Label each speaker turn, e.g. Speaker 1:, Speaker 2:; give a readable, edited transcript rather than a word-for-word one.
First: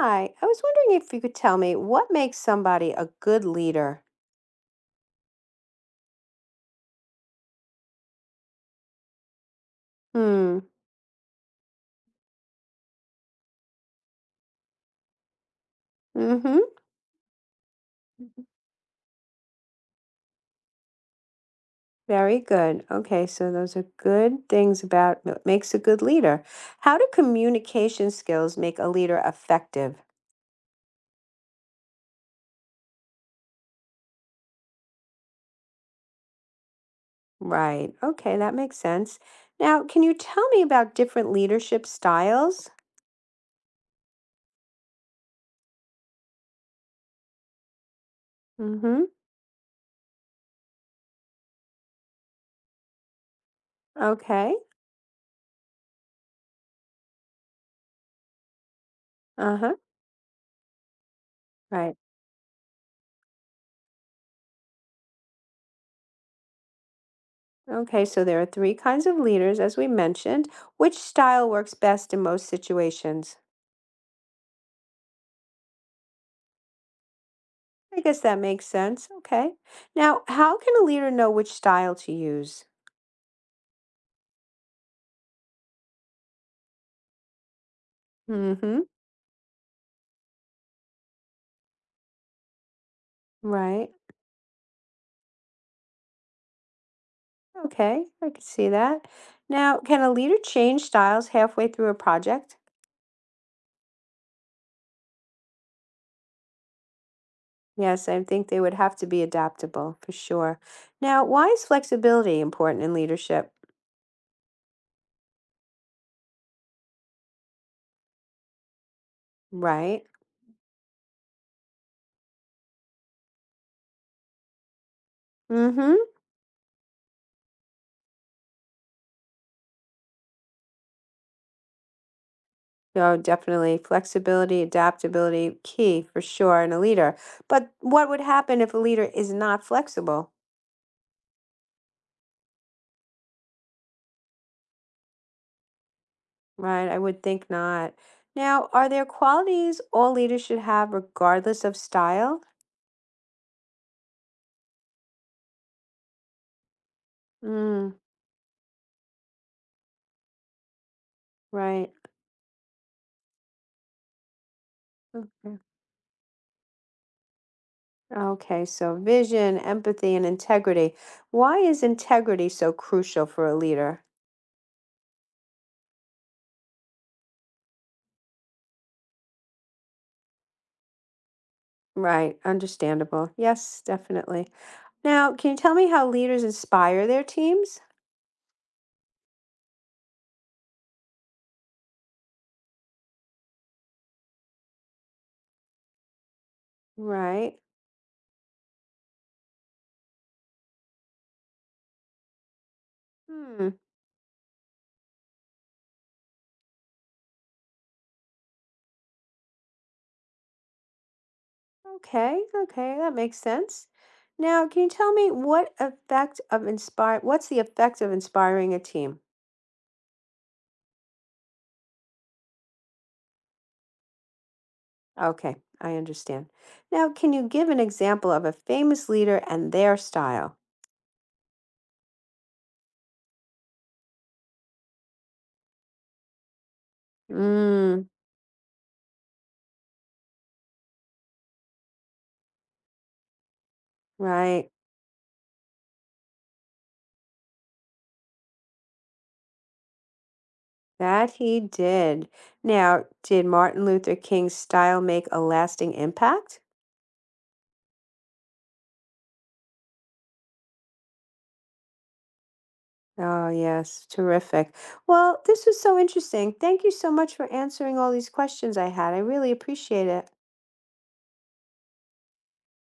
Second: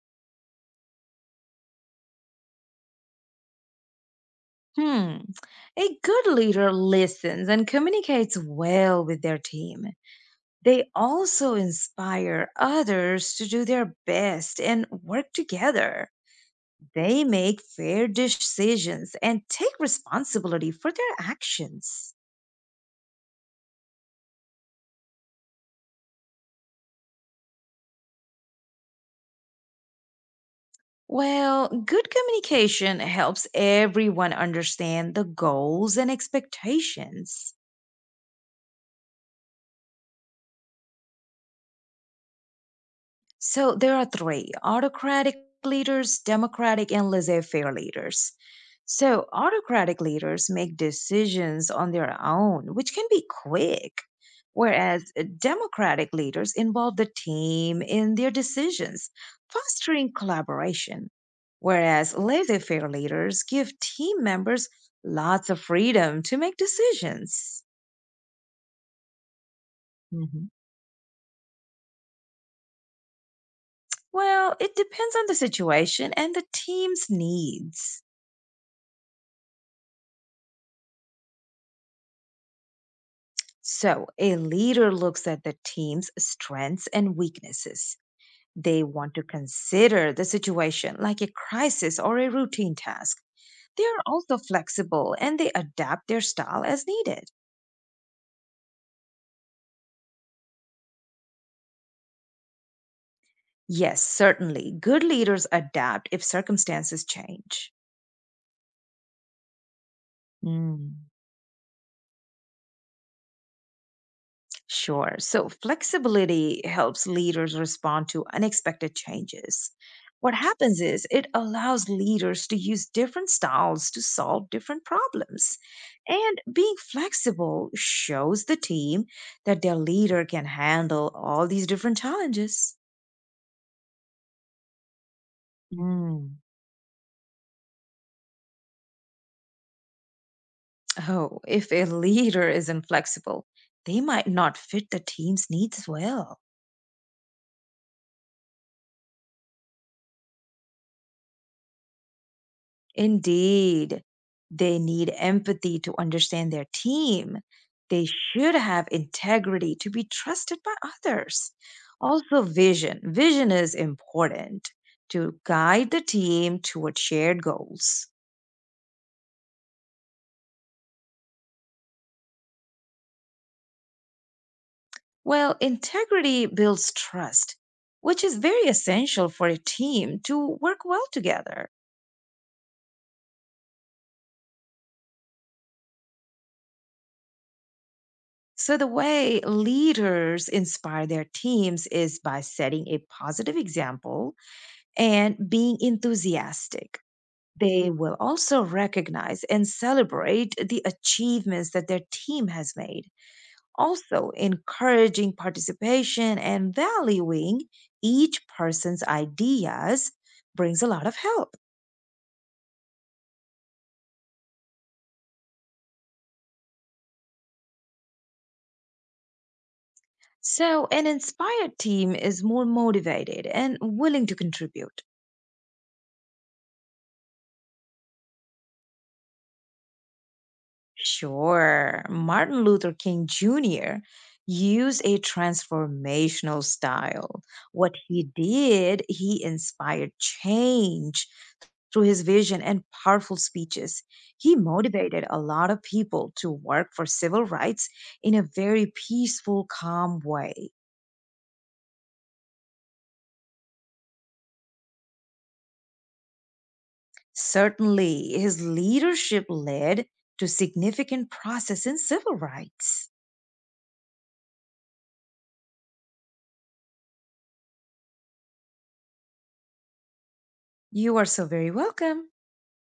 Speaker 1: Hi, I was wondering if you could tell me what makes somebody a good leader?
Speaker 2: Hmm. A good leader listens and communicates well with their team.
Speaker 1: Hmm.
Speaker 2: They also inspire others to do their best and work together.
Speaker 1: Mm-hmm.
Speaker 2: They make fair decisions and take responsibility for their actions.
Speaker 1: Very good. Okay, so those are good things about what makes a good leader. How do communication skills make a leader effective?
Speaker 2: Well, good communication helps everyone understand the goals and expectations.
Speaker 1: Right. Okay, that makes sense. Now, can you tell me about different leadership styles?
Speaker 2: So there are three autocratic leaders, democratic, and laissez faire leaders.
Speaker 1: Mm-hmm.
Speaker 2: So autocratic leaders make decisions on their own, which can be quick,
Speaker 1: Okay.
Speaker 2: whereas democratic leaders involve the team in their decisions,
Speaker 1: Uh-huh.
Speaker 2: fostering collaboration.
Speaker 1: Right.
Speaker 2: Whereas laissez faire leaders give team members lots of freedom to make decisions.
Speaker 1: Okay, so there are three kinds of leaders, as we mentioned.
Speaker 2: Hmm.
Speaker 1: Which style works best in most situations?
Speaker 2: Well, it depends on the situation and the team's
Speaker 1: I
Speaker 2: needs.
Speaker 1: guess that makes sense. Okay. Now, how can a leader know which style to use?
Speaker 2: So, a leader looks at the team's strengths and weaknesses.
Speaker 1: Mm-hmm.
Speaker 2: They want to consider the situation like a crisis or a routine task. They
Speaker 1: Right.
Speaker 2: are also flexible and they adapt their style as needed.
Speaker 1: Okay. I can see that. Now, can a leader change styles halfway through a project?
Speaker 2: Yes, certainly, good leaders adapt if circumstances change.
Speaker 1: Yes, I think they would have to be adaptable for sure.
Speaker 2: Mm.
Speaker 1: Now, why is flexibility important in leadership?
Speaker 2: Sure. So flexibility helps leaders respond to unexpected changes.
Speaker 1: Right.
Speaker 2: What happens is it allows leaders to use different styles to solve different problems.
Speaker 1: Mm-hmm.
Speaker 2: And being flexible shows the team that their leader can handle all these different challenges.
Speaker 1: Oh, definitely. Flexibility, adaptability, key for
Speaker 2: Mm.
Speaker 1: sure in a leader. But what would happen if a leader is not flexible?
Speaker 2: Oh, if a leader is inflexible, they might not fit the team's needs well.
Speaker 1: Right, I would think not. Now, are there qualities all leaders should have regardless of style?
Speaker 2: Indeed, they need empathy to understand their team.
Speaker 1: Mm,
Speaker 2: They should have integrity to be trusted by others.
Speaker 1: right.
Speaker 2: Also, vision. Vision is important to
Speaker 1: Okay.
Speaker 2: guide the team toward shared goals.
Speaker 1: Okay, so vision, empathy, and integrity. Why is integrity so crucial for a leader?
Speaker 2: Well, integrity builds trust, which is very essential for a team to work well together.
Speaker 1: Right, understandable. Yes, definitely. Now, can you tell me how leaders inspire their teams?
Speaker 2: So, the way leaders inspire their teams is by setting a positive example and being enthusiastic.
Speaker 1: Right.
Speaker 2: They will also recognize and celebrate the achievements that their team has made,
Speaker 1: Hmm.
Speaker 2: also encouraging participation and valuing each person's ideas brings a lot of help.
Speaker 1: Okay, okay, that makes sense. Now, can you tell me what's the effect of inspiring a team?
Speaker 2: So, an inspired team is more motivated and willing to contribute.
Speaker 1: Okay, I understand. Now, can you give an example of a famous leader and their style?
Speaker 2: Sure. Martin Luther King Jr. used a transformational style. What
Speaker 1: Mm,
Speaker 2: he did, he inspired change through his vision and powerful speeches. He
Speaker 1: right.
Speaker 2: motivated a lot of people to work for civil rights in a very peaceful, calm way.
Speaker 1: That he did. Now, did Martin Luther King's style make a lasting impact?
Speaker 2: Certainly, his leadership led to significant process in civil rights.
Speaker 1: Oh, yes. Terrific. Well, this was so interesting. Thank you so much for answering all these questions I had. I really appreciate it.
Speaker 2: You are so very welcome.